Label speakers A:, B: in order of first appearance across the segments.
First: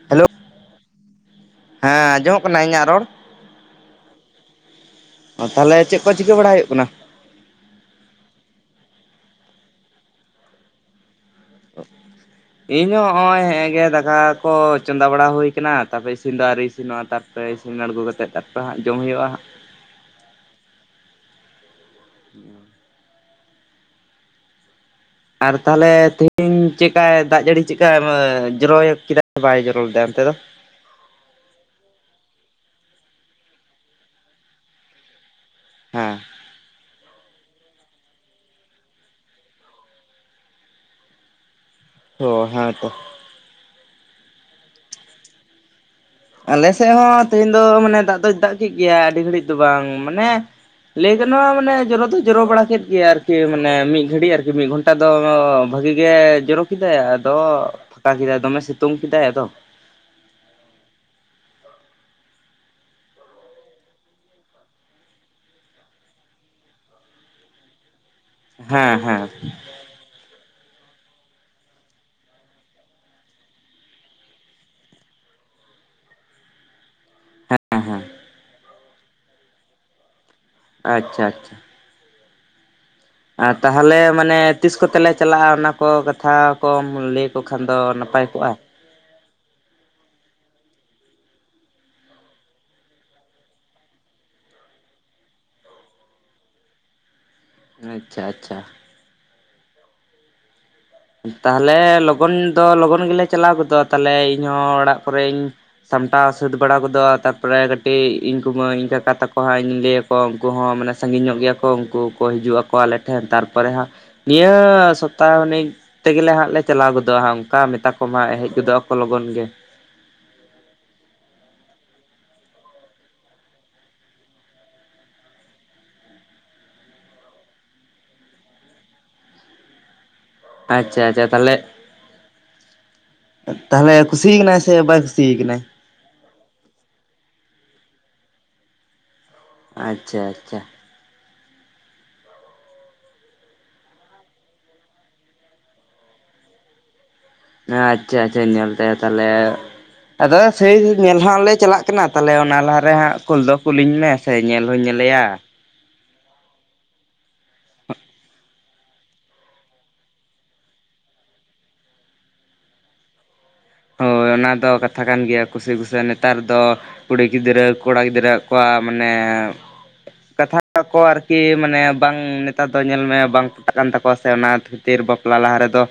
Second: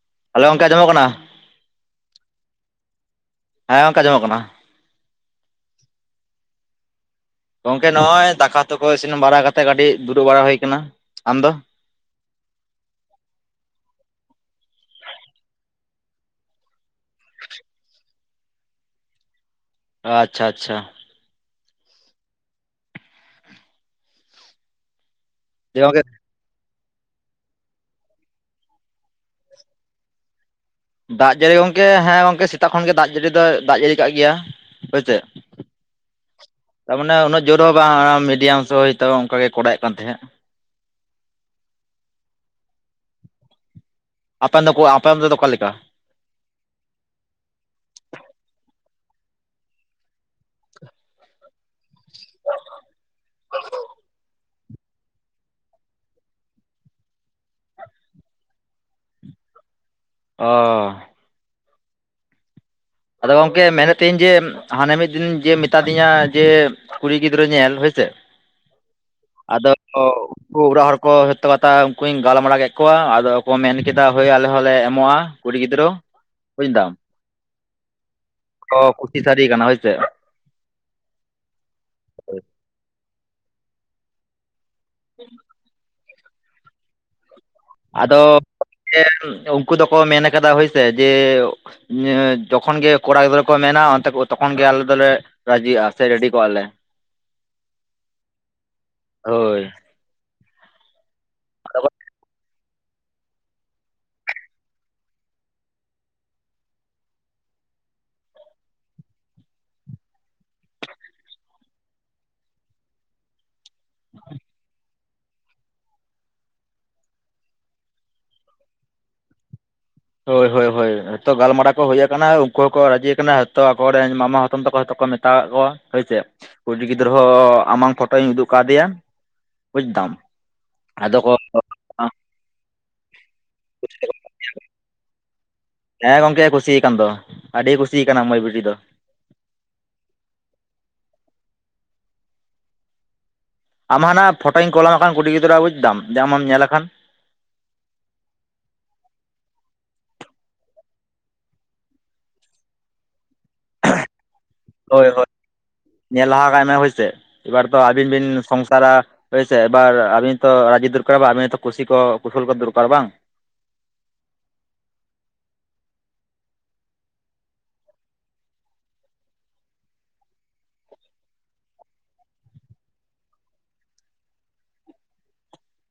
A: Hello
B: hello ᱜᱚᱝᱠᱮ ᱟᱸᱡᱚᱢᱚᱜ ᱠᱟᱱᱟ
A: ᱦᱮᱸ ᱟᱸᱡᱚᱢᱚᱜ ᱠᱟᱱᱟ ᱤᱧᱟᱹᱜ ᱨᱚᱲ
B: ᱦᱮᱸ ᱜᱚᱝᱠᱮ ᱟᱸᱡᱚᱢᱚᱜ ᱠᱟᱱᱟ
A: ᱚ ᱛᱟᱦᱚᱞᱮ ᱪᱮᱫ ᱠᱚ ᱪᱤᱠᱟᱹ ᱵᱟᱲᱟᱟᱭ ᱦᱩᱭᱩᱜ ᱠᱟᱱᱟ
B: ᱜᱚᱝᱠᱮ ᱱᱚᱜᱼᱚᱭ ᱫᱟᱠᱟ ᱩᱛᱩ ᱠᱚ ᱤᱥᱤᱱ ᱵᱟᱲᱟ ᱠᱟᱛᱮᱜ ᱠᱟᱹᱴᱤᱡ ᱫᱩᱲᱩᱵ ᱵᱟᱲᱟ ᱦᱩᱭ ᱟᱠᱟᱱᱟ ᱟᱢ ᱫᱚ
A: ᱚ [unintelligible] ᱤᱧ ᱦᱚᱸ ᱱᱚᱜᱼᱚᱭ ᱦᱮᱸ ᱜᱮ ᱫᱟᱠᱟ ᱠᱚ ᱪᱚᱸᱫᱟ ᱵᱟᱲᱟ ᱦᱩᱭ ᱟᱠᱟᱱᱟ ᱛᱟᱯᱚᱨᱮ ᱤᱥᱤᱱ ᱫᱚ ᱟᱹ ᱤᱥᱤᱱᱚᱜᱼᱟ ᱛᱟᱨᱯᱚᱨᱮ ᱤᱥᱤᱱ ᱟᱬᱜᱚ ᱠᱟᱛᱮᱫ ᱛᱟᱨᱯᱮ ᱦᱟᱸᱜ ᱡᱚᱢ ᱦᱩᱭᱩᱜᱼᱟ ᱦᱟᱸᱜ
B: ᱟᱪᱪᱷᱟ ᱟᱪᱪᱷᱟ
A: ᱦ [unintelligible] ᱟᱨ
B: ᱡᱮ
A: ᱛᱟᱦᱚᱞᱮ
B: ᱜᱚᱝᱠᱮ
A: ᱛᱤᱦᱤᱧ ᱤᱧ ᱪᱮᱫᱠᱟᱭ ᱫᱟᱜ ᱡᱟᱹᱲᱤ ᱪᱮᱫᱠᱟᱭᱢ ᱡᱚᱨᱚᱭ ᱠᱮᱫᱟ ᱵᱟᱭ ᱡᱚᱨᱚ ᱞᱮᱫᱟ ᱚᱱᱛᱮ ᱫᱚ
B: ᱫᱟᱜ ᱡᱟᱹᱲᱤ ᱜᱚᱝᱠᱮ ᱦᱮᱸ ᱜᱚᱝᱠᱮ ᱥᱮᱛᱟᱜ ᱠᱷᱚᱱ ᱜᱮ ᱫᱟᱜ ᱡᱟᱹᱲᱤ ᱫᱚᱭ ᱫᱟᱜ ᱡᱟᱹᱲᱤ ᱠᱟᱜ ᱜᱮᱭᱟ ᱦᱳᱭ ᱥᱮ
A: ᱦᱮᱸ
B: ᱛᱟᱨᱢᱟᱱᱮ ᱩᱱᱟᱹᱜ ᱡᱳᱨ ᱦᱚᱸ ᱵᱟᱝ ᱢᱤᱰᱤᱭᱟᱢ ᱥᱳ ᱦᱚᱭ ᱚᱱᱠᱟᱟᱜ ᱜᱮ ᱠᱚᱨᱟᱣᱮᱫ ᱠᱟᱱ ᱛᱟᱦᱮᱸᱫ
A: ᱚ ᱦᱮᱸ ᱛᱚ
B: ᱟᱯᱮᱱ ᱫᱚᱠᱚ ᱟᱯᱮᱱ ᱫᱚ ᱚᱠᱟ ᱞᱮᱠᱟ
A: ᱟᱞᱮ ᱥᱮᱫ ᱦᱚᱸ ᱛᱮᱦᱮᱧ ᱫᱚ ᱢᱟᱱᱮ ᱫᱟᱜ ᱫᱚᱭ ᱫᱟᱜ ᱠᱮᱫ ᱜᱮᱭᱟ ᱟᱹᱰᱤ ᱜᱷᱟᱹᱲᱤᱡ ᱫᱚ ᱵᱟᱝ ᱢᱟᱱᱮ ᱞᱟᱹᱭ ᱜᱟᱱᱚᱜᱼᱟ ᱢᱟᱱᱮ ᱡᱚᱨᱚ ᱫᱚᱭ ᱡᱚᱨᱚ ᱵᱟᱲᱟ ᱠᱮᱫ ᱜᱮᱭᱟ ᱟᱨᱠᱤ ᱢᱟᱱᱮ ᱢᱤᱫ ᱜᱷᱟᱹᱲᱤᱡ ᱟᱨᱠᱤ ᱢᱤᱫ ᱜᱷᱚᱱᱴᱟ ᱫᱚ ᱵᱷᱟᱹᱜᱤ ᱜᱮ ᱡᱚᱨᱚ ᱠᱮᱫᱟᱭ ᱟᱫᱚ ᱯᱷᱟᱸᱠᱟ ᱠᱮᱫᱟᱭ ᱫᱚᱢᱮ ᱥᱤᱛᱩᱝ ᱠᱮᱫᱟᱭ ᱟᱫᱚ
B: ᱚ ᱟᱫᱚ ᱜᱚᱢᱠᱮ ᱢᱮᱱᱮᱫ ᱛᱟᱦᱮᱧ ᱡᱮ ᱦᱟᱱᱮ ᱢᱤᱫ ᱫᱤᱱ ᱡᱮ ᱢᱮᱛᱟ ᱫᱤᱧᱟ ᱡᱮ ᱠᱩᱲᱤ ᱜᱤᱫᱽᱨᱟᱹ ᱧᱮᱞ ᱦᱳᱭ ᱥᱮ
A: ᱦᱮᱸ ᱦᱮᱸ,
B: ᱚᱻ ᱩᱱᱠᱩ ᱚᱲᱟᱜ ᱦᱚᱲ ᱠᱚ [unintelligible] ᱠᱟᱛᱷᱟ ᱩᱱᱠᱩᱧ ᱜᱟᱞᱢᱟᱨᱟᱣ ᱠᱮᱫ ᱠᱚᱣᱟ ᱟᱫᱚ ᱠᱚ ᱢᱮᱱ ᱠᱮᱫᱟ ᱦᱳᱭ ᱟᱞᱮ ᱦᱚᱸᱞᱮ ᱮᱢᱚᱜᱼᱟ᱾ ᱠᱚᱲᱤ ᱜᱤᱫᱽᱨᱟᱹ ᱵᱩᱡᱷᱫᱟᱢ,
A: ᱦᱮᱸ ᱦᱮᱸ,
B: ᱚ ᱠᱩᱥᱤ ᱥᱟᱨᱤ ᱠᱟᱱᱟ ᱦᱳᱭᱥᱮ᱾
A: ᱟᱪᱪᱷᱟ ᱟᱪᱪᱷᱟ᱾ ᱟᱨ ᱛᱟᱦᱚᱞᱮ ᱢᱟᱱᱮ ᱛᱤᱥ ᱠᱚᱛᱮᱞᱮ ᱪᱟᱞᱟᱜᱼᱟ ᱚᱱᱟ ᱠᱚ ᱠᱟᱛᱷᱟ ᱠᱚᱢ ᱞᱮᱭ ᱛᱚ ᱠᱷᱟᱱ ᱫᱚ
B: ᱟᱫᱚ
A: ᱱᱟᱯᱟᱭ ᱠᱚᱜᱼᱟ᱾
B: ᱩᱱᱠᱩ ᱫᱚᱠᱚ ᱢᱮᱱ ᱠᱟᱫᱟ ᱦᱳᱭᱥᱮ ᱡᱮ ᱡᱚᱠᱷᱚᱱ ᱜᱮ ᱠᱚᱲᱟ ᱜᱤᱫᱽᱨᱟᱹ ᱠᱚ ᱢᱮᱱᱟ ᱚᱱᱛᱮ ᱛᱚᱠᱷᱚᱱ ᱜᱮ ᱟᱞᱮ ᱫᱚᱞᱮ, ᱨᱟᱡᱤ ᱟ ᱥᱮ ᱨᱮᱰᱤ ᱠᱚᱜᱼᱟ ᱞᱮ,
A: ᱟᱪᱪᱷᱟ ᱟᱪᱪᱷᱟ,
B: ᱦᱳᱭ,
A: ᱛᱟᱦᱚᱞᱮ ᱞᱚᱜᱚᱱ ᱫᱚ ᱞᱚᱜᱚᱱ ᱜᱮᱞᱮ ᱪᱟᱞᱟᱣ ᱜᱚᱫᱚᱜ ᱛᱟᱦᱞᱮ ᱤᱧᱦᱚ ᱚᱲᱟᱜ ᱠᱚᱨᱮᱧ ᱥᱟᱢᱴᱟᱣ ᱥᱟᱹᱛ ᱵᱟᱲᱟ ᱜᱚᱫᱚᱜᱼᱟ ᱛᱟᱨᱯᱚᱨᱮ ᱠᱟᱹᱴᱤᱡ ᱤᱧ ᱠᱩᱢᱟᱹᱝ ᱤᱧ ᱠᱟᱠᱟ ᱛᱟᱠᱚ ᱦᱟᱸᱜ ᱤᱧ ᱞᱟᱹ ᱟᱠᱚ ᱠᱚ ᱩᱱᱠᱩ ᱦᱚᱸ ᱢᱟᱱᱮ ᱥᱟᱺᱜᱤᱧ ᱧᱚᱜ ᱜᱮᱭᱟ ᱠᱚ ᱩᱱᱠᱩ ᱠᱚ ᱦᱤᱡᱩᱜ ᱟᱠᱚ ᱟᱞᱮ ᱴᱷᱮᱱ ᱛᱟᱨᱯᱚᱨᱮ ᱦᱟᱸᱜ, ᱱᱤᱭᱟᱹ ᱥᱚᱯᱛᱟᱦᱚ ᱛᱮᱜᱮᱞᱮ ᱦᱟᱸᱜ ᱞᱮ ᱪᱟᱞᱟᱣ ᱜᱚᱫᱚᱜᱼᱟ ᱦᱟᱜ ᱚᱱᱠᱟ ᱢᱮᱛᱟ ᱠᱚᱢ ᱦᱟᱸᱜ ᱦᱮᱡ ᱜᱚᱫᱚᱜ ᱟᱠᱚ ᱞᱚᱜᱚᱱ ᱜᱮ᱾
B: ᱦᱳᱭ ᱦᱳᱭ ᱦᱳᱭ ᱡᱦᱚᱛᱚ ᱜᱟᱞᱢᱟᱨᱟᱣ ᱠᱚ ᱦᱩᱭ ᱟᱠᱟᱱᱟ ᱩᱱᱠᱩ ᱦᱚᱸᱠᱚ ᱨᱟᱡᱤ ᱟᱠᱟᱱᱟ ᱛᱚ ᱟᱠᱚᱨᱮᱱ ᱢᱟᱢᱟ ᱦᱟᱛᱚᱢ ᱛᱟᱠᱚ ᱦᱚᱛᱚ ᱢᱮᱛᱟ [unintelligible] ᱠᱚᱣᱟ ᱦᱳᱭᱥᱮ ᱠᱩᱲᱤ ᱜᱤᱫᱽᱨᱟᱹ ᱦᱚᱸ ᱟᱢᱟᱝ ᱯᱷᱳᱴᱳᱧ ᱩᱫᱩᱜ ᱠᱟᱫᱮᱭᱟ ᱵᱩᱡᱽᱫᱟᱢ,
A: ᱟᱪᱪᱷᱟ ᱟᱪᱪᱷᱟ ᱛᱟᱞᱦᱮ, ᱛᱟᱦᱚᱞᱮ ᱠᱩᱥᱤ ᱠᱟᱱᱟᱭ ᱥᱮ ᱵᱟᱭ ᱠᱩᱥᱤᱭ ᱠᱟᱱᱟᱭ?
B: ᱦᱮᱸ ᱜᱚᱝᱠᱮ ᱠᱩᱥᱤᱭᱟᱠᱟᱱ ᱫᱚ ᱟᱹᱰᱤ ᱠᱩᱥᱤᱭ ᱠᱟᱱᱟ ᱢᱟᱹᱭ ᱵᱤᱴᱤ ᱫᱚ᱾
A: ᱟᱪᱪᱷᱟ ᱟᱪᱪᱷᱟ᱾
B: ᱟᱢᱦᱚ ᱚᱱᱟ ᱯᱷᱳᱴᱳᱧ ᱠᱚᱞᱟᱢ ᱠᱦᱟᱱ ᱠᱩᱲᱤ ᱜᱤᱫᱨᱟᱹ ᱟᱜ ᱵᱩᱡᱽᱫᱟᱢ ᱡᱮ ᱟᱢ ᱧᱮᱞ ᱞᱮ ᱠᱷᱟᱱ
A: ᱦᱮᱸ ᱟᱪᱪᱷᱟ ᱟᱪᱪᱷᱟ ᱧᱮᱞ ᱛᱟᱭᱟ ᱛᱟᱦᱚᱞᱮ᱾ ᱟᱫᱚ ᱥᱮᱭ ᱧᱮᱞ ᱦᱟᱸᱜ ᱞᱮ ᱪᱟᱞᱟᱜ ᱠᱟᱱᱟ ᱛᱟᱦᱚᱞᱮ ᱚᱱᱟ ᱞᱟᱦᱟ ᱨᱮ ᱦᱟᱸᱜ ᱠᱩᱞ ᱫᱚ ᱠᱩᱞᱤᱧ ᱢᱮ᱾ ᱥᱮ ᱧᱮᱞ ᱦᱚᱸᱧ
B: ᱦᱳᱭ
A: ᱧᱮᱞᱮᱭᱟ᱾
B: ᱦᱳᱭ ᱧᱮᱞ ᱞᱟᱦᱟ ᱠᱟᱭ ᱢᱮ ᱦᱳᱭᱥᱮ ᱮᱵᱟᱨ ᱛᱚ ᱟᱹᱵᱤᱱ ᱵᱤᱱ ᱥᱚᱝᱥᱟᱨᱟ᱾ ᱦᱩᱭᱥᱮ ᱮᱵᱟᱨ ᱟᱵᱤᱱ ᱛᱚ ᱨᱟᱡᱤ ᱫᱚᱨᱠᱟᱨᱚ ᱵᱟᱝ ᱟᱵᱤᱱᱛᱚ ᱠᱩᱥᱤ ᱠᱚ ᱠᱩᱥᱟᱹᱞ ᱠᱚ ᱫᱚᱨᱠᱟᱨ ᱵᱟᱝ?
A: ᱦᱳᱭ ᱚᱱᱟ ᱫᱚ ᱠᱟᱛᱷᱟ ᱠᱟᱱ ᱜᱮᱭᱟ ᱠᱩᱥᱤ ᱠᱩᱥᱟᱹᱞ ᱱᱮᱛᱟᱨ ᱫᱚ, ᱠᱩᱲᱤ ᱜᱤᱫᱽᱨᱟᱹ ᱠᱚᱲᱟ ᱜᱤᱫᱽᱨᱟᱹ ᱠᱚᱣᱟᱜ ᱢᱟᱱᱮ ᱠᱟᱛᱷᱟ ᱠᱚ ᱟᱨᱠᱤ ᱢᱟᱱᱮ ᱵᱟᱝ ᱱᱮᱛᱟᱨ ᱫᱚ ᱧᱮᱞ ᱢᱮ ᱵᱟᱝ ᱯᱚᱴᱟᱜ ᱠᱟᱱ ᱛᱟᱠᱚᱣᱟ ᱥᱮ ᱚᱱᱟ ᱠᱷᱟᱹᱛᱤᱨ ᱵᱟᱯᱞᱟ ᱞᱟᱦᱟ ᱨᱮᱫᱚ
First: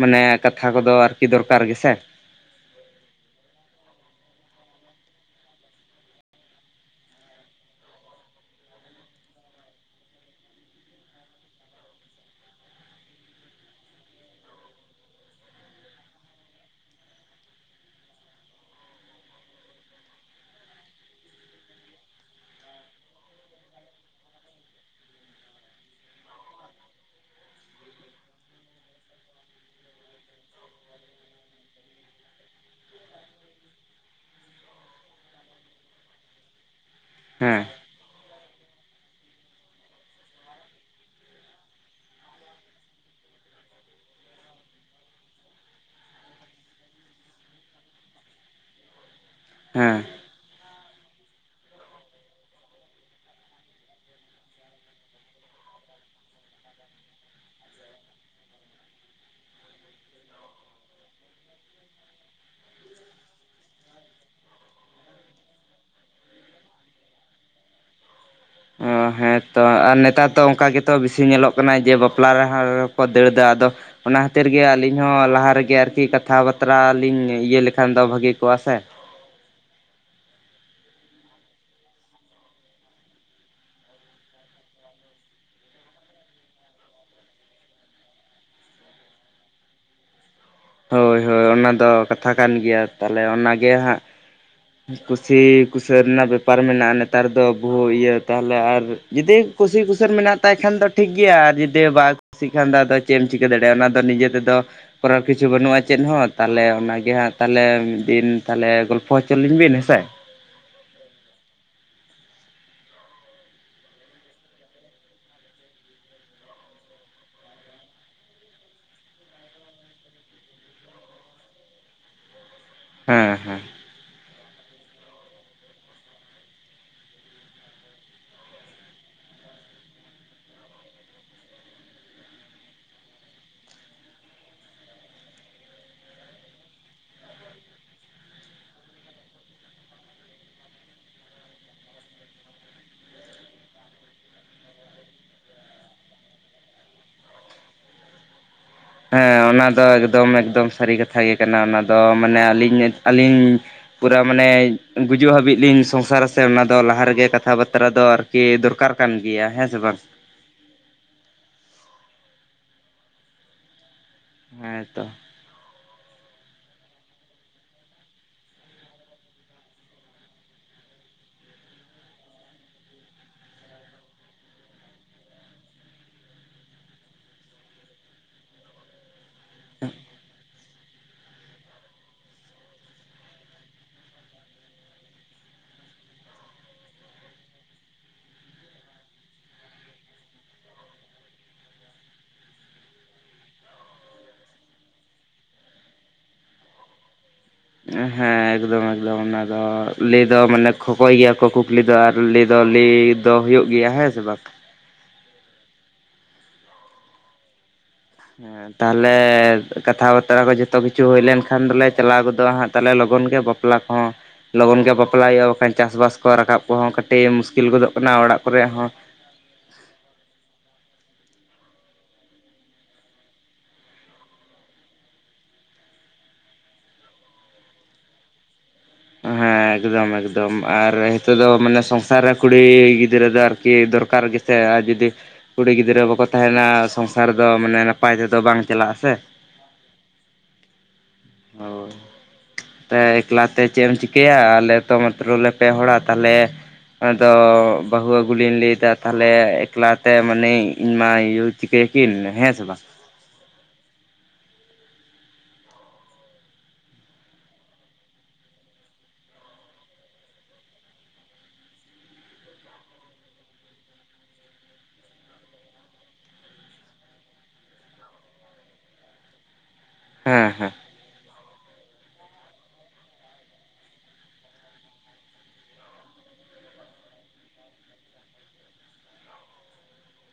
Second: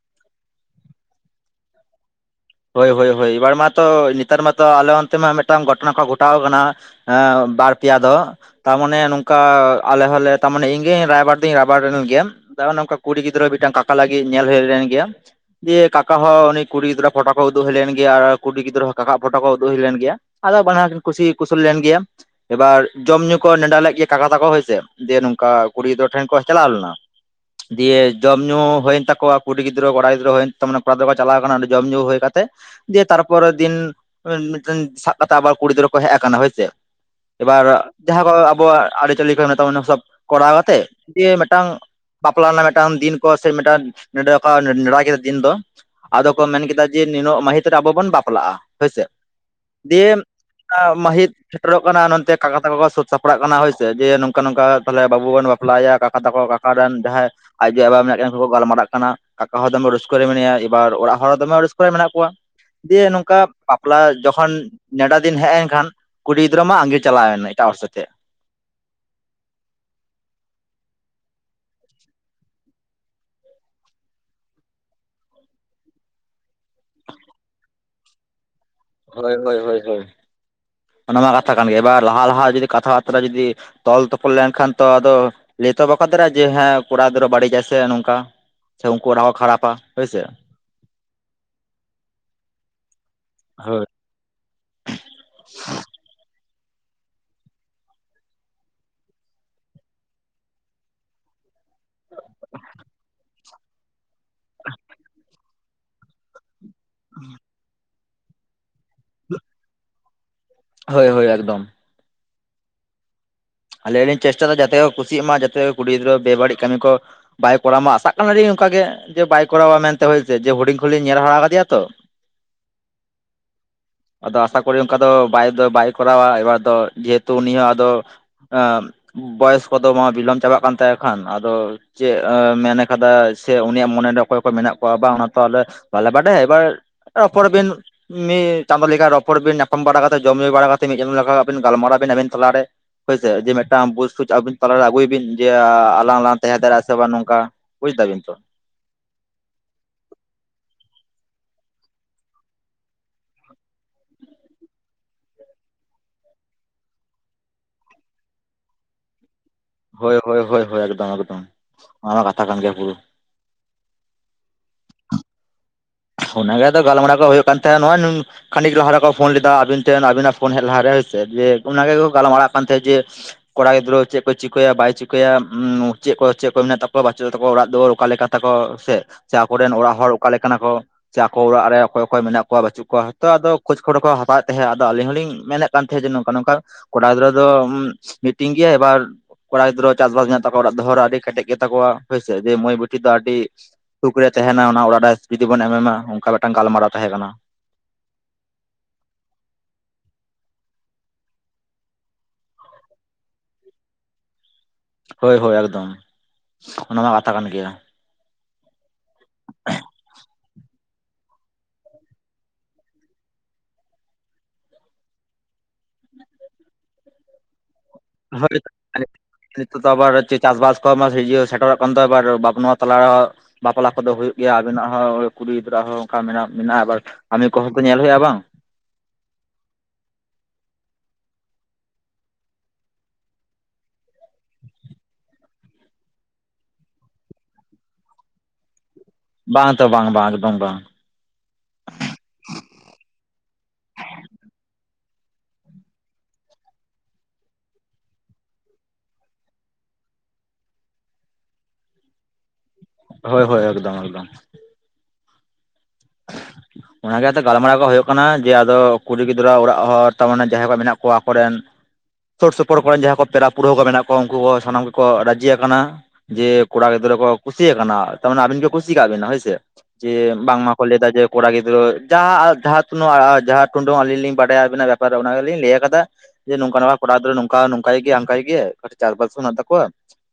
A: ᱢᱟᱱᱮ ᱠᱟᱛᱷᱟ ᱠᱚᱫᱚ ᱟᱨᱠᱤ ᱫᱚᱨᱠᱟᱨ ᱜᱮᱥᱮ᱾
B: ᱦᱳᱭ ᱦᱳᱭ ᱦᱳᱭ ᱮᱵᱟᱨ ᱢᱟᱛᱚ ᱱᱮᱛᱟᱨ ᱢᱟᱛᱚ ᱟᱞᱮ ᱚᱱᱛᱮ ᱢᱟ ᱢᱤᱫᱴᱟᱝ ᱜᱷᱚᱴᱚᱱᱟ ᱠᱚ ᱜᱷᱚᱴᱟᱣ ᱟᱠᱟᱱᱟ᱾ ᱦᱮᱸ ᱵᱟᱨ ᱯᱮᱭᱟ ᱫᱚ, ᱛᱟᱨᱢᱟᱱᱮ ᱱᱚᱝᱠᱟ ᱟᱞᱮ ᱦᱚᱞᱮ ᱛᱟᱨᱢᱟᱱᱮ ᱤᱧ ᱜᱮ ᱨᱟᱭᱵᱟᱨ ᱫᱩᱧ ᱨᱟᱭᱵᱟᱨ ᱞᱮᱱ ᱜᱮᱭᱟ᱾ ᱛᱟᱞᱦᱮ ᱱᱚᱝᱠᱟ ᱠᱩᱲᱤ ᱜᱤᱫᱽᱨᱟᱹ ᱢᱤᱫᱴᱟᱝ ᱠᱟᱠᱟ ᱞᱟᱹᱜᱤᱫ ᱧᱮᱞ ᱦᱩᱭ ᱞᱮᱱ ᱜᱮᱭᱟ ᱫᱤᱭᱮ ᱠᱟᱠᱟ ᱦᱚ ᱩᱱᱤ ᱠᱩᱲᱤ ᱜᱤᱫᱽᱨᱟᱹ ᱯᱷᱳᱴᱳ ᱠᱚ ᱩᱫᱩᱜ ᱦᱩᱭ ᱞᱮᱱ ᱜᱮᱭᱟ ᱟᱨ ᱠᱩᱲᱤ ᱜᱤᱫᱽᱨᱟᱹ ᱦᱚ ᱠᱟᱠᱟ ᱣᱟᱜ ᱯᱷᱳᱴᱳ ᱠᱚ ᱩᱫᱩᱜ ᱦᱩᱭ ᱞᱮᱱ ᱜᱮᱭᱟ, ᱟᱫᱚ ᱵᱟᱱᱟ ᱦᱚᱲ ᱠᱤᱱ ᱠᱩᱥᱤ ᱠᱩᱥᱩᱞ ᱞᱮᱱ ᱜᱮᱭᱟ᱾ ᱮᱵᱟᱨ ᱡᱚᱢ ᱧᱩ ᱠᱚ ᱱᱮᱰᱟ ᱞᱮᱫ ᱜᱮᱭᱟ ᱠᱟᱠᱟ ᱛᱟᱠᱚ ᱦᱚᱭᱥᱮ ᱫᱤᱭᱮ ᱱᱚᱝᱠᱟ ᱠᱩᱲᱤ ᱜᱤᱫᱨᱟᱹ ᱴᱷᱮᱱ ᱠᱚ ᱪᱟᱞᱟᱣ ᱞᱮᱱᱟ, ᱫᱤᱭᱮ ᱡᱚᱢ ᱧᱩ ᱦᱩᱭᱮᱱ ᱛᱟᱠᱚᱣᱟ ᱠᱩᱲᱤ ᱜᱤᱫᱽᱨᱟᱹ ᱠᱚᱲᱟ ᱜᱤᱫᱽᱨᱟᱹ ᱦᱩᱭᱮᱱ ᱛᱟ ᱢᱟᱱᱮ ᱠᱚᱲᱟ ᱫᱚᱠᱚ ᱠᱚ ᱪᱟᱞᱟᱣ ᱟᱠᱟᱱᱟ, ᱡᱚᱢ ᱧᱩ ᱦᱩᱭ ᱠᱟᱛᱮᱜ, ᱫᱤᱭᱮ ᱛᱟᱨᱯᱚᱨ ᱫᱤᱱ ᱢᱤᱫᱴᱟᱝ ᱥᱟᱵ ᱠᱟᱛᱮᱜ ᱟᱵᱟᱨ ᱠᱩᱲᱤᱫᱨᱟᱹ ᱠᱚ ᱦᱮᱡ ᱟᱠᱟᱱᱟ ᱦᱳᱭᱥᱮ᱾
A: ᱦᱮᱸ
B: ᱮᱵᱟᱨ ᱡᱟᱦᱟᱸ ᱠᱚ ᱟᱵᱚᱣᱟᱜ ᱟᱹᱨᱤᱪᱟᱞᱤ ᱠᱚ ᱦᱮᱱᱟᱜ ᱛᱟᱵᱚᱱᱟ ᱥᱚᱵ ᱠᱚᱨᱟᱣ ᱠᱟᱛᱮᱜ ᱫᱤᱭᱮ ᱢᱤᱫᱴᱟᱝ ᱵᱟᱯᱞᱟ ᱨᱮᱱᱟᱜ ᱢᱤᱫᱴᱟᱝ ᱫᱤᱱ ᱠᱚ ᱥᱮ ᱢᱤᱫᱴᱟᱝ ᱱᱮᱰᱟ ᱠᱚ ᱱᱮᱰᱟ ᱠᱮᱫᱟ ᱫᱤᱱ ᱫᱚ, ᱟᱫᱚ ᱠᱚ ᱢᱮᱱ ᱠᱮᱫᱟ ᱡᱮ ᱱᱤᱱᱟᱹᱜ ᱢᱟᱹᱦᱤᱛ ᱨᱮ ᱟᱵᱚ ᱵᱚᱱ ᱵᱟᱯᱞᱟᱜᱼᱟ ᱦᱳᱭᱥᱮ
A: ᱦᱮᱸ
B: ᱫᱤᱭᱮ ᱢᱟᱹᱦᱤᱛ ᱥᱮᱴᱮᱨᱚᱜ ᱠᱟᱱᱟ ᱱᱚᱛᱮ ᱠᱟᱠᱟ ᱛᱟᱠᱚ ᱠᱚ ᱥᱟᱹᱛ ᱥᱟᱯᱲᱟᱜ ᱠᱟᱱᱟ ᱦᱳᱭ ᱥᱮ ᱡᱮ ᱱᱚᱝᱠᱟ ᱱᱚᱝᱠᱟ ᱛᱟᱦᱞᱮ ᱵᱟᱹᱵᱩ ᱵᱚᱱ ᱵᱟᱯᱞᱟᱭᱮᱭᱟ ᱠᱟᱠᱟ ᱛᱟᱠᱚ ᱠᱚ ᱨᱮᱱ ᱡᱟᱦᱟᱸᱭ ᱟᱡ ᱭᱩ ᱵᱟᱵᱟ ᱢᱮᱱᱟᱜ ᱠᱤᱱᱟᱹ ᱩᱱᱠᱩ ᱠᱚ ᱜᱟᱞᱢᱟᱨᱟᱜ ᱠᱟᱱᱟ ᱠᱟᱠᱟ ᱦᱚᱸ ᱫᱚᱢᱮ ᱨᱟᱹᱥᱠᱟᱹ ᱨᱮ ᱢᱮᱱᱟᱭᱟ ᱮᱵᱟᱨ ᱚᱲᱟᱜ ᱦᱚᱲ ᱦᱚᱸ ᱫᱚᱢᱮ ᱨᱟᱹᱥᱠᱟᱹ ᱨᱮ ᱢᱮᱱᱟᱜ ᱠᱚᱣᱟ ᱫᱤᱭᱮ ᱱᱚᱝᱠᱟ ᱵᱟᱯᱞᱟ ᱡᱚᱠᱷᱚᱱ ᱱᱮᱰᱟ ᱫᱤᱱ ᱦᱮᱡ ᱮᱱ ᱠᱷᱟᱱ ᱠᱩᱲᱤ ᱜᱤᱫᱨᱟᱹ ᱢᱟ ᱟᱺᱜᱤᱨ ᱪᱟᱞᱟᱣ ᱮᱱᱟᱭ ᱮᱴᱟᱜ ᱦᱚᱲ ᱥᱟᱶᱛᱮ
A: ᱚ ᱦᱮᱸ ᱛᱚ ᱟᱨ ᱱᱮᱛᱟᱨ ᱫᱚ ᱚᱱᱠᱟ ᱜᱮᱛᱚ ᱵᱤᱥᱤ ᱧᱮᱞᱚᱜ ᱠᱟᱱᱟ ᱡᱮ ᱵᱟᱯᱞᱟ ᱨᱮᱦᱚᱸ ᱠᱚ ᱫᱟᱹᱲ ᱫᱟ ᱟᱫᱚ ᱚᱱᱟ ᱠᱷᱟᱹᱛᱤᱨ ᱜᱮ ᱟᱹᱞᱤᱧ ᱦᱚᱸ ᱞᱟᱦᱟ ᱨᱮᱜᱮ ᱟᱨᱠᱤ ᱠᱟᱛᱷᱟ ᱵᱟᱛᱨᱟ ᱞᱤᱧ ᱤᱭᱟᱹ ᱞᱮᱠᱷᱟᱱ ᱫᱚ ᱵᱷᱟᱹᱜᱤ ᱠᱚᱜᱼᱟ ᱥᱮ
B: ᱦᱳᱭ ᱦᱳᱭ ᱦᱳᱭ ᱦᱳᱭ ᱚᱱᱟᱢᱟ ᱠᱟᱛᱷᱟ ᱠᱟᱱ ᱜᱮ, ᱮᱵᱟᱨ ᱞᱟᱦᱟ ᱞᱟᱦᱟ ᱡᱩᱫᱤ ᱠᱟᱛᱷᱟ ᱵᱟᱨᱛᱨᱟ ᱡᱩᱫᱤ ᱛᱚᱞ ᱛᱚᱯᱚᱞ ᱞᱮᱱᱠᱷᱟᱱ ᱛᱚ ᱟᱫᱚ ᱞᱟᱹᱭ ᱛᱚ ᱵᱟᱠᱚ ᱫᱟᱲᱮᱭᱟᱜᱼᱟ ᱡᱮ ᱦᱮᱸ ᱠᱚᱲᱟ ᱜᱤᱫᱽᱨᱟᱹ ᱵᱟᱹᱲᱤᱡᱟᱭ ᱥᱮ ᱱᱚᱝᱠᱟ ᱥᱮ ᱩᱝᱠᱩ ᱚᱲᱟᱜ ᱦᱚᱲ ᱠᱚ ᱠᱷᱟᱨᱟᱯᱟ ᱦᱳᱭ ᱥᱮ
A: ᱦᱳᱭ ᱦᱳᱭ ᱦᱳᱭ, ᱚᱱᱟ ᱫᱚ ᱠᱟᱛᱷᱟ ᱠᱟᱱ ᱜᱮᱭᱟ ᱛᱟᱦᱞᱮ ᱚᱱᱟᱜᱮ
B: ᱦᱳᱭ
A: ᱦᱟᱸᱜ ᱠᱩᱥᱤ ᱠᱩᱥᱟᱹᱞ ᱨᱮᱱᱟᱜ ᱵᱮᱯᱟᱨ ᱢᱮᱱᱟᱜᱼᱟ ᱱᱮᱛᱟᱨ ᱫᱚ ᱵᱩᱦᱩ ᱤᱭᱟᱹ ᱛᱟᱦᱚᱞᱮ ᱟᱨ ᱡᱩᱫᱤ ᱠᱩᱥᱤ ᱠᱩᱥᱟᱹᱞ ᱢᱮᱱᱟᱜ ᱛᱟᱭ ᱠᱷᱟᱱ ᱫᱚ ᱴᱷᱤᱠ ᱜᱮᱭᱟ ᱟᱨ ᱡᱩᱫᱤ ᱵᱟᱭ ᱠᱩᱥᱤᱜ ᱠᱷᱟᱱ ᱫᱚ ᱟᱫᱚ ᱪᱮᱫ ᱮᱢ ᱪᱤᱠᱟᱹ ᱫᱟᱲᱮᱭᱟᱜᱼᱟ ᱚᱱᱟ ᱫᱚ ᱱᱤᱡᱮ ᱛᱮᱫᱚ ᱠᱚᱨᱟᱨ ᱠᱤᱪᱷᱩ ᱵᱟᱹᱱᱩᱜᱼᱟ ᱪᱮᱫ ᱦᱚᱸ ᱛᱟᱦᱞᱮ ᱚᱱᱟ ᱜᱮ ᱦᱟᱸᱜ ᱛᱟᱦᱞᱮ ᱢᱤᱫ ᱫᱤᱱ ᱛᱟᱦᱞᱮ ᱜᱚᱞᱯᱷᱚ ᱦᱚᱪᱚ ᱞᱤᱧ ᱵᱤᱱ ᱦᱮᱸ ᱥᱮ
B: ᱦᱳᱭ ᱦᱳᱭ ᱮᱠᱫᱚᱢ ᱟᱞᱮ ᱦᱚᱞᱤᱧ ᱪᱮᱥᱴᱟ ᱫᱟ ᱡᱟᱛᱮ ᱠᱚ ᱠᱩᱥᱤᱜ ᱢᱟ ᱡᱟᱛᱮ ᱠᱩᱲᱤ ᱜᱤᱫᱽᱨᱟᱹ ᱵᱮᱼᱵᱟᱹᱲᱤᱡ ᱠᱟᱹᱢᱤ ᱠᱚ ᱵᱟᱭ ᱠᱚᱨᱟᱣ ᱢᱟ ᱟᱥᱟᱜ ᱠᱟᱱᱟᱞᱤᱧ ᱚᱝᱠᱟ ᱜᱮ ᱡᱮ ᱵᱟᱭ ᱠᱚᱨᱟᱣᱟ ᱢᱮᱱᱛᱮ ᱦᱳᱭ ᱥᱮ ᱡᱮ ᱦᱩᱰᱤᱧ ᱠᱷᱚᱱ ᱞᱤᱧ ᱧᱮᱞ ᱦᱟᱨᱟ ᱠᱟᱫᱮᱭᱟ ᱛᱚ
A: ᱦᱮᱸ ᱦᱮᱸ
B: ᱟᱫᱚ ᱟᱥᱟ ᱠᱚᱨᱤ ᱚᱝᱠᱟ ᱫᱚ ᱵᱟᱭ ᱫᱚ ᱵᱟᱭ ᱠᱚᱨᱟᱣᱟ ᱮᱵᱟᱨ ᱫᱚ ᱡᱮᱦᱮᱛᱩ ᱩᱱᱤ ᱦᱚᱸ ᱟᱫᱚ ᱵᱚᱭᱚᱥ ᱠᱚᱫᱚ ᱵᱟᱝ ᱵᱤᱞᱚᱢ ᱪᱟᱵᱟᱜ ᱠᱟᱱ ᱛᱟᱭᱟ ᱠᱷᱟᱱ ᱟᱫᱚ ᱪᱮᱫ ᱢᱮᱱ ᱠᱟᱫᱟᱭ ᱥᱮ ᱩᱱᱤᱭᱟᱜ ᱢᱚᱱᱮ ᱨᱮ ᱚᱠᱚᱭ ᱚᱠᱚᱭ ᱢᱮᱱᱟᱜ ᱠᱚᱣᱟ ᱵᱟᱝ ᱚᱱᱟ ᱛᱚ ᱟᱞᱮ ᱵᱟᱞᱮ ᱵᱟᱰᱟᱭᱟ ᱮᱵᱟᱨ ᱨᱚᱯᱚᱲ ᱵᱤᱱ ᱢᱤᱫ ᱪᱟᱸᱫᱚ ᱞᱮᱠᱟ ᱨᱚᱯᱚᱲ ᱵᱤᱱ ᱧᱟᱯᱟᱢ ᱵᱟᱲᱟ ᱠᱟᱛᱮᱫ ᱡᱚᱢ ᱧᱩ ᱵᱟᱲᱟ ᱠᱟᱛᱮᱫ ᱢᱤᱫ ᱪᱟᱸᱫᱚ ᱞᱮᱠᱟ ᱟᱵᱤᱱ ᱜᱟᱞᱢᱟᱨᱟᱣ ᱵᱤᱱ ᱟᱵᱤᱱ ᱛᱟᱞᱟ ᱨᱮ ᱦᱳᱭ ᱥᱮ ᱡᱮ ᱢᱤᱫᱴᱟᱝ ᱵᱩᱡ ᱥᱩᱡ ᱟᱵᱤᱱ ᱛᱟᱞᱟ ᱨᱮ ᱟᱹᱜᱩᱭ ᱵᱤᱱ ᱡᱮ ᱟᱞᱟᱝ ᱞᱟᱝ ᱛᱟᱦᱮᱸ ᱫᱟᱲᱮᱭᱟᱜᱼᱟ ᱥᱮ ᱵᱟᱝ ᱱᱚᱝᱠᱟ ᱵᱩᱡ ᱫᱟᱵᱤᱱ ᱛᱚ
A: ᱦᱮᱸ ᱚᱱᱟ ᱫᱚ ᱮᱠᱫᱚᱢ ᱮᱠᱫᱚᱢ ᱥᱟᱹᱨᱤ ᱠᱟᱛᱷᱟ ᱜᱮ ᱠᱟᱱᱟ ᱚᱱᱟ ᱫᱚ ᱢᱟᱱᱮ ᱟᱹᱞᱤᱧ ᱟᱹᱞᱤᱧ ᱯᱩᱨᱟᱹ ᱢᱟᱱᱮ ᱜᱩᱡᱩᱜ ᱦᱟᱹᱵᱤᱡ ᱞᱤᱧ ᱥᱚᱝᱥᱟᱨᱟ ᱥᱮ ᱚᱱᱟ ᱫᱚ ᱞᱟᱦᱟ ᱨᱮᱜᱮ ᱠᱟᱛᱷᱟ ᱵᱟᱛᱨᱟ ᱫᱚᱨ ᱠᱤ ᱫᱚᱨᱠᱟᱨ ᱠᱟᱱ ᱜᱮᱭᱟ ᱦᱮᱸ ᱥᱮ ᱵᱟᱝ
B: ᱦᱳᱭ ᱦᱳᱭ ᱦᱳᱭ ᱦᱳᱭ ᱮᱠᱫᱚᱢ ᱮᱠᱫᱚᱢ ᱚᱱᱟ ᱫᱚ ᱠᱟᱛᱷᱟ ᱠᱟᱱ ᱜᱮᱭᱟ ᱯᱩᱨᱟᱹ
A: ᱦᱮᱸ ᱛᱚ
B: ᱚᱱᱟᱜᱮ ᱟᱫᱚ ᱜᱟᱞᱢᱟᱨᱟᱣ ᱠᱚ ᱦᱩᱭᱩᱜ ᱠᱟᱱ ᱛᱟᱸᱦᱮᱱ ᱱᱚᱜᱼᱚᱭ ᱱᱩᱱ ᱠᱷᱟᱹᱱᱤᱠ ᱞᱟᱦᱟ ᱨᱮᱠᱚ ᱯᱷᱳᱱ ᱞᱮᱫᱟ ᱟᱵᱤᱱ ᱴᱷᱮᱱ ᱟᱵᱤᱱᱟᱜ ᱯᱷᱳᱱ ᱦᱮᱡ ᱞᱟᱦᱟ ᱨᱮ ᱦᱳᱭ ᱥᱮ ᱡᱮ ᱚᱱᱟ ᱜᱮᱠᱚ ᱜᱟᱞᱢᱟᱨᱟᱜ ᱠᱟᱱ ᱛᱟᱦᱮᱸᱫ ᱡᱮ ᱠᱚᱲᱟ ᱜᱤᱫᱽᱨᱟᱹ ᱪᱮᱫ ᱠᱚᱭ ᱪᱤᱠᱟᱹᱭᱟ ᱵᱟᱭ ᱪᱤᱠᱟᱹᱭᱟ ᱪᱮᱫ ᱠᱚ ᱪᱮᱫ ᱠᱚ ᱢᱮᱱᱟᱜ ᱛᱟᱠᱚᱣᱟ ᱵᱟᱪᱚ ᱛᱟᱠᱚᱣᱟ ᱚᱲᱟᱜ ᱫᱩᱣᱟᱹᱨ ᱚᱠᱟ ᱞᱮᱠᱟ ᱛᱟᱠᱚ ᱥᱮ ᱥᱮ ᱟᱠᱚᱨᱮᱱ ᱚᱲᱟᱜ ᱦᱚᱲ ᱚᱠᱟ ᱞᱮᱠᱟᱱᱟ ᱠᱚ ᱥᱮ ᱟᱠᱚ ᱚᱲᱟᱜ ᱨᱮ ᱚᱠᱚᱭ ᱚᱠᱚᱭ ᱢᱮᱱᱟᱜ ᱠᱚᱣᱟ ᱵᱟᱪᱩᱜ ᱠᱚᱣᱟ ᱟᱫᱚ ᱟᱫᱚ ᱠᱷᱚᱡᱽ ᱠᱷᱚᱵᱚᱨ ᱠᱚ ᱦᱟᱛᱟᱣᱮᱫ ᱛᱟᱦᱮᱸᱫ ᱟᱫᱚ ᱟᱞᱤᱧ ᱦᱚᱞᱤᱧ ᱢᱮᱱᱮᱫ ᱠᱟᱱ ᱛᱟᱦᱮᱸᱫ ᱡᱮ ᱱᱚᱝᱠᱟ ᱱᱚᱝᱠᱟ ᱠᱚᱲᱟ ᱜᱤᱫᱽᱨᱟᱹ ᱫᱚ ᱢᱤᱴᱤᱝ ᱜᱮᱭᱟ ᱮᱵᱟᱨ ᱠᱚᱲᱟ ᱜᱤᱫᱽᱨᱟᱹᱣᱟᱜ ᱪᱟᱥᱵᱟᱥ ᱢᱮᱱᱟᱜ ᱛᱟᱠᱚᱣᱟ ᱚᱲᱟᱜ ᱫᱚᱦᱚ ᱟᱹᱰᱤ ᱠᱮᱴᱮᱡ ᱜᱮᱛᱟ ᱠᱚᱣᱟ ᱦᱳᱭ ᱥᱮ ᱫᱤᱭᱮ ᱢᱟᱹᱭ ᱵᱤᱴᱤ ᱫᱚ ᱟᱹᱰᱤ ᱥᱩᱠ ᱨᱮᱭ ᱛᱮᱸᱦᱮᱱᱟ ᱚᱱᱟ ᱚᱲᱟᱜ ᱨᱮ ᱡᱩᱫᱤ ᱵᱚᱱ ᱮᱢᱮ ᱢᱟ ᱚᱝᱠᱟ ᱢᱤᱫᱴᱟᱝ ᱜᱟᱞᱢᱟᱨᱟᱣ ᱛᱟᱦᱮᱸ ᱠᱟᱱᱟ
A: ᱦᱮᱸ ᱮᱠᱫᱚᱢ ᱮᱠᱫᱚᱢ ᱚᱱᱟ ᱫᱚ ᱞᱟᱹᱭ ᱫᱚ ᱢᱟᱱᱮ ᱠᱷᱚᱠᱚᱭ ᱜᱮᱭᱟ ᱠᱚ ᱠᱩᱠᱞᱤ ᱫᱚ ᱟᱨ ᱞᱟᱹᱭ ᱫᱚ ᱞᱟᱹᱭ ᱫᱚ ᱦᱩᱭᱩᱜ ᱜᱮᱭᱟ ᱦᱮᱸ ᱥᱮ ᱵᱟᱝ
B: ᱦᱳᱭ ᱦᱳᱭ ᱮᱠᱫᱚᱢ ᱚᱱᱟ ᱢᱟ ᱠᱟᱛᱷᱟ ᱠᱟᱱ ᱜᱮᱭᱟ
A: ᱦᱮᱸ ᱛᱟᱦᱞᱮ ᱠᱟᱛᱷᱟ ᱵᱟᱛᱨᱟ ᱠᱚ ᱡᱚᱛᱚ ᱠᱤᱪᱷᱩ ᱦᱩᱭ ᱞᱮᱱᱠᱷᱟᱱ ᱫᱚᱞᱮ ᱪᱟᱞᱟᱣ ᱜᱚᱫᱚᱜᱼᱟ ᱦᱟᱸᱜ ᱛᱟᱦᱞᱮ ᱞᱚᱜᱚᱱ ᱜᱮ ᱵᱟᱯ ᱵᱟᱯᱞᱟ ᱠᱚᱦᱚᱸ ᱞᱚᱜᱚᱱ ᱜᱮ ᱵᱟᱯᱞᱟ ᱦᱩᱭᱩᱜᱼᱟ ᱵᱟᱠᱷᱟᱱ ᱪᱟᱥᱼᱵᱟᱥ ᱠᱚ ᱨᱟᱠᱟᱵ ᱠᱚᱦᱚᱸ ᱠᱟᱹᱴᱤᱡ ᱢᱩᱥᱠᱤᱞ ᱜᱚᱫᱚᱜ ᱠᱟᱱᱟ ᱚᱲᱟᱜ ᱠᱚᱨᱮ
B: ᱦᱳᱭᱛᱳ
A: ᱦᱚᱸ
B: ᱛᱟᱦᱞᱮ ᱱᱤᱛᱚᱜ ᱫᱚ ᱟᱵᱟᱨ ᱪᱮᱫ ᱪᱟᱥᱵᱟᱥ ᱠᱚᱢᱟ ᱤᱭᱟᱹ ᱥᱮᱴᱮᱨᱚᱜ ᱠᱟᱱ ᱛᱚ ᱮᱵᱟᱨ ᱵᱟᱯᱞᱟ ᱛᱟᱞᱟ ᱨᱮᱦᱚᱸ ᱵᱟᱯᱞᱟ ᱠᱚᱫᱚ ᱦᱩᱭᱩᱜ ᱜᱮᱭᱟ ᱟᱵᱮᱱᱟᱜ ᱦᱚᱸ ᱠᱩᱲᱤ ᱜᱤᱫᱽᱨᱟᱹ ᱟᱜ ᱦᱚᱸ ᱚᱝᱠᱟ ᱢᱮᱱᱟᱜ ᱢᱮᱱᱟᱜ ᱟᱵᱟᱨ ᱠᱟᱹᱢᱤ ᱠᱚᱦᱚᱸ ᱛᱚ ᱧᱮᱞ ᱦᱩᱭᱩᱜᱼᱟ ᱵᱟᱝ
A: ᱦᱮᱸ ᱮᱠᱫᱚᱢ ᱮᱠᱫᱚᱢ ᱟᱨ ᱦᱤᱸᱛᱚᱜ ᱫᱚ ᱢᱟᱱᱮ ᱥᱚᱝᱥᱟᱨ ᱨᱮ ᱠᱩᱲᱤ ᱜᱤᱫᱽᱨᱟᱹ ᱫᱚ ᱟᱨᱠᱤ ᱫᱚᱨᱠᱟᱨ ᱜᱮ ᱥᱮ ᱟᱨ ᱡᱩᱫᱤ ᱠᱩᱲᱤ ᱜᱤᱫᱽᱨᱟᱹ ᱵᱟᱠᱚ ᱛᱟᱸᱦᱮᱱᱟ ᱥᱚᱝᱥᱟᱨ ᱫᱚ ᱢᱟᱱᱮ ᱱᱟᱯᱟᱭ ᱛᱮᱫᱚ ᱵᱟᱝ ᱪᱟᱞᱟᱜᱼᱟ ᱥᱮ
B: ᱵᱟᱝ ᱫᱚ ᱵᱟᱝ - ᱵᱟᱝ ᱫᱚ ᱵᱟᱝ
A: ᱦᱳᱭ ᱮᱠᱞᱟ ᱛᱮ ᱪᱮᱫᱽ ᱮᱢ ᱪᱤᱠ ᱴᱷᱤᱠᱟᱹᱭᱟ ᱟᱞᱮ ᱛᱚ ᱢᱟᱛᱨ ᱞᱮ ᱯᱮ ᱦᱚᱲᱟ ᱛᱟᱦᱚᱞᱮ᱾ ᱟᱫᱚ ᱵᱟᱹᱦᱩ ᱟᱹᱜᱩᱞᱤᱧ ᱞᱟᱹᱭᱫᱟ ᱛᱟᱦᱚᱞᱮ ᱮᱠᱞᱟᱛᱮ ᱢᱟᱱᱮ ᱤᱧᱢᱟ ᱤᱭᱩᱛ ᱪᱤᱠᱟᱹᱭᱟᱠᱤᱱ ᱦᱮᱸ ᱥᱮ ᱵᱟᱝ
B: ᱦᱳᱭᱻ ᱦᱳᱭ ᱮᱠᱫᱚᱢᱻ ᱮᱠᱫᱚᱢ᱾
A: [inaudible]
B: ᱚᱱᱟᱜᱮ ᱜᱟᱞᱢᱟᱨᱟᱣ ᱠᱚ ᱦᱩᱭᱩᱜ ᱠᱟᱱᱟ ᱡᱮ ᱟᱫᱚ ᱠᱩᱲᱤ ᱜᱤᱫᱽᱨᱟᱹ ᱚᱲᱟᱜ ᱦᱚᱲ ᱛᱟᱨᱢᱟᱱᱮ ᱡᱟᱦᱟᱸᱭ ᱠᱚ ᱢᱮᱱᱟᱜ ᱠᱚᱣᱟ ᱟᱠᱚᱨᱮᱱ ᱥᱩᱨ ᱻᱥᱩᱯᱩᱨ ᱠᱚᱨᱮᱱ ᱡᱟᱦᱟᱸᱭ ᱠᱚ ᱯᱮᱲᱟ ᱯᱩᱨᱦᱟᱹ ᱠᱚ ᱢᱮᱱᱟᱜ ᱠᱚᱣᱟ ᱩᱱᱠᱩ ᱥᱟᱱᱟᱢ ᱜᱮᱠᱚ ᱨᱟᱹᱡᱤ ᱟᱠᱟᱱᱟ᱾ ᱡᱮ ᱠᱚᱲᱟ ᱜᱤᱫᱽᱨᱟᱹ ᱠᱚ ᱠᱩᱥᱤ ᱟᱭᱠᱟᱱᱟ ᱛᱟᱨᱢᱟᱱᱮ ᱟᱵᱤᱱ ᱜᱮ ᱠᱩᱥᱤ ᱠᱟᱜ ᱵᱤᱱᱟ ᱦᱳᱭᱥᱮ ᱡᱮ
A: ᱦᱮᱸ ᱦᱮᱸ
B: ᱵᱟᱝᱢᱟ ᱞᱟᱹᱭ ᱫᱟ ᱡᱮ ᱠᱚᱲᱟ ᱜᱤᱫᱽᱨᱟᱹ ᱡᱟᱦᱟᱸ ᱡᱟᱦᱟᱸ ᱛᱤᱱᱟᱹᱜ ᱡᱟᱦᱟᱸ ᱴᱩᱰᱩᱝ ᱟᱹᱞᱤᱧ ᱞᱤᱧ ᱵᱟᱰᱟᱭᱟ ᱟᱵᱤᱱᱟᱜ ᱵᱮᱯᱟᱨ ᱚᱱᱟ ᱜᱮᱞᱤᱧ ᱞᱟᱹᱭ ᱠᱟᱫᱟ ᱡᱮ ᱱᱚᱝᱠᱟ ᱱᱚᱝᱠᱟ ᱠᱚᱲᱟ ᱜᱤᱫᱽᱨᱟᱹ ᱱᱚᱝᱠᱟ ᱱᱚᱝᱠᱟᱭ ᱜᱮᱭᱟᱭ ᱦᱟᱱᱠᱟᱭ ᱜᱮᱭᱟᱭ ᱪᱟᱥ ᱵᱟᱥ ᱢᱮᱱᱟᱜ ᱛᱟᱠᱚᱣᱟ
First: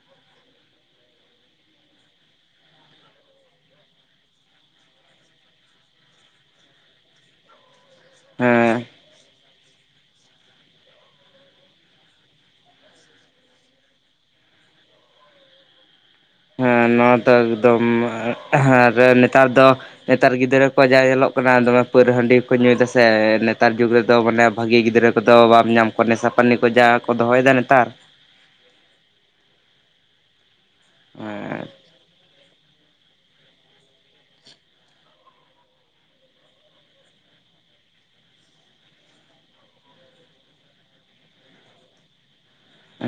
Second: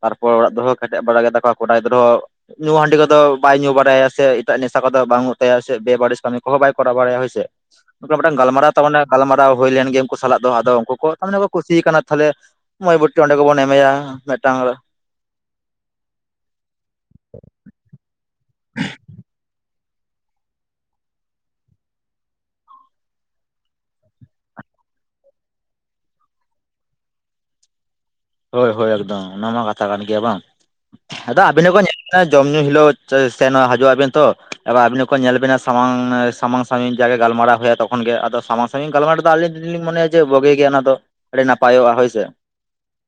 B: ᱛᱟᱨᱯᱚᱨ ᱚᱲᱟᱜ ᱠᱦᱚᱸ ᱠᱮᱴᱮᱡ ᱵᱟᱲᱟ ᱜᱮᱛᱟᱟ ᱠᱚᱣᱟ ᱠᱚᱲᱟᱟᱭ ᱜᱤᱫᱨᱦᱚᱸ ᱧᱩ ᱦᱟᱺᱰᱤ ᱠᱚᱫᱚ ᱵᱟᱭ ᱧᱩ ᱵᱟᱲᱟᱭᱟ ᱥᱮ ᱮᱴᱟᱜ ᱱᱮᱥᱟ ᱠᱚᱫᱚ ᱵᱟᱝ᱾ ᱭᱟᱜ ᱥᱮ ᱵᱮ ᱵᱟᱨᱤᱥ ᱥᱟᱱᱤᱠ ᱠᱚ ᱦᱚᱸᱦᱚᱭ ᱥᱮ᱾ ᱢᱤᱫᱴᱟᱝ ᱜᱟᱞᱢᱟᱨᱟᱣ ᱛᱟ
A: ᱦᱮᱸ
B: ᱜᱟᱞᱢᱟᱨᱟᱣ ᱦᱩᱭ ᱞᱮᱱ ᱜᱮᱭᱟ ᱩᱱᱠᱩ ᱥᱟᱞᱟᱜ ᱫᱚ ᱟᱫᱚ ᱩᱱᱠᱩ ᱠᱚ ᱛᱟᱨᱢᱚᱱᱮ ᱠᱚ ᱠᱩᱥᱤ ᱠᱟᱱᱟ ᱛᱟᱦᱚᱞᱮ᱾ ᱢᱚᱭ ᱵᱩᱴᱤ ᱚᱸᱰᱮ ᱜᱮᱵᱚᱱ ᱮᱢᱮᱭᱟ ᱢᱤᱫᱴᱟᱝ
A: ᱱᱚᱣᱟ ᱫᱚ ᱮᱠᱫᱚᱢ ᱟᱨ ᱱᱮᱛᱟᱨ ᱫᱚ ᱱᱮᱛᱟᱨ ᱜᱤᱫᱽᱨᱟᱹ ᱠᱚᱣᱟᱜ ᱡᱟ ᱧᱮᱞᱚᱜ ᱠᱟᱱᱟ ᱫᱚᱢᱮ ᱯᱟᱩᱨᱟ ᱦᱟᱺᱰᱤ ᱠᱚ ᱧᱩ ᱭᱮᱫᱟ ᱥᱮ ᱱᱮᱛᱟᱨ ᱡᱩᱜᱽ ᱨᱮᱫᱚ ᱢᱟᱱᱮ ᱵᱷᱟᱹᱜᱤ ᱜᱤᱫᱽᱨᱟᱹ ᱠᱚᱫᱚ ᱵᱟᱢ ᱧᱟᱢ ᱠᱚᱣᱟ ᱱᱮᱥᱟᱯᱟᱱᱤ ᱠᱚ ᱡᱟ ᱠᱚ ᱫᱚᱦᱚᱭᱮᱫᱟ ᱱᱮᱛᱟᱨ
B: ᱦᱳᱭ -ᱦᱳᱭ ᱮᱠᱫᱚᱢ ᱚᱱᱟ ᱢᱟ ᱠᱟᱛᱷᱟ ᱠᱟᱱ ᱜᱮᱭᱟ ᱵᱟᱝ ᱟᱫᱚ ᱟᱵᱤᱱ
A: ᱦᱮᱸ
B: ᱦᱚᱸᱠᱚ ᱧᱮᱞ ᱡᱚᱢ ᱧᱩ ᱦᱤᱞᱳᱜ ᱥᱮᱱ ᱦᱤᱡᱩᱜ ᱟᱵᱤᱱ ᱛᱚ ᱮᱟᱨ ᱟᱵᱤᱱ ᱦᱚᱸ ᱠᱚ ᱧᱮᱞ ᱵᱮᱱᱟ ᱥᱟᱢᱟᱝ - ᱥᱟᱢᱟᱝ ᱥᱟᱜᱤᱧ ᱡᱟᱜᱮ ᱜᱟᱞᱢᱟᱨᱟᱣ ᱯᱮ ᱛᱚᱠᱷᱚᱱ ᱜᱮ ᱟᱫᱚ ᱥᱟᱢᱟᱝ ᱥᱟᱜᱤᱧ ᱜᱟᱞᱢᱟᱣ ᱟᱞᱤᱧ ᱛᱮᱜᱮ ᱞᱤᱧ ᱢᱚᱱᱮᱭᱟ ᱡᱮ ᱵᱚᱜᱤ ᱜᱮᱭᱟ ᱚᱱᱟ ᱫᱚ ᱟᱹᱰᱤ ᱱᱟᱯᱟᱭᱚᱜᱼᱟ ᱦᱳᱭ ᱥᱮ᱾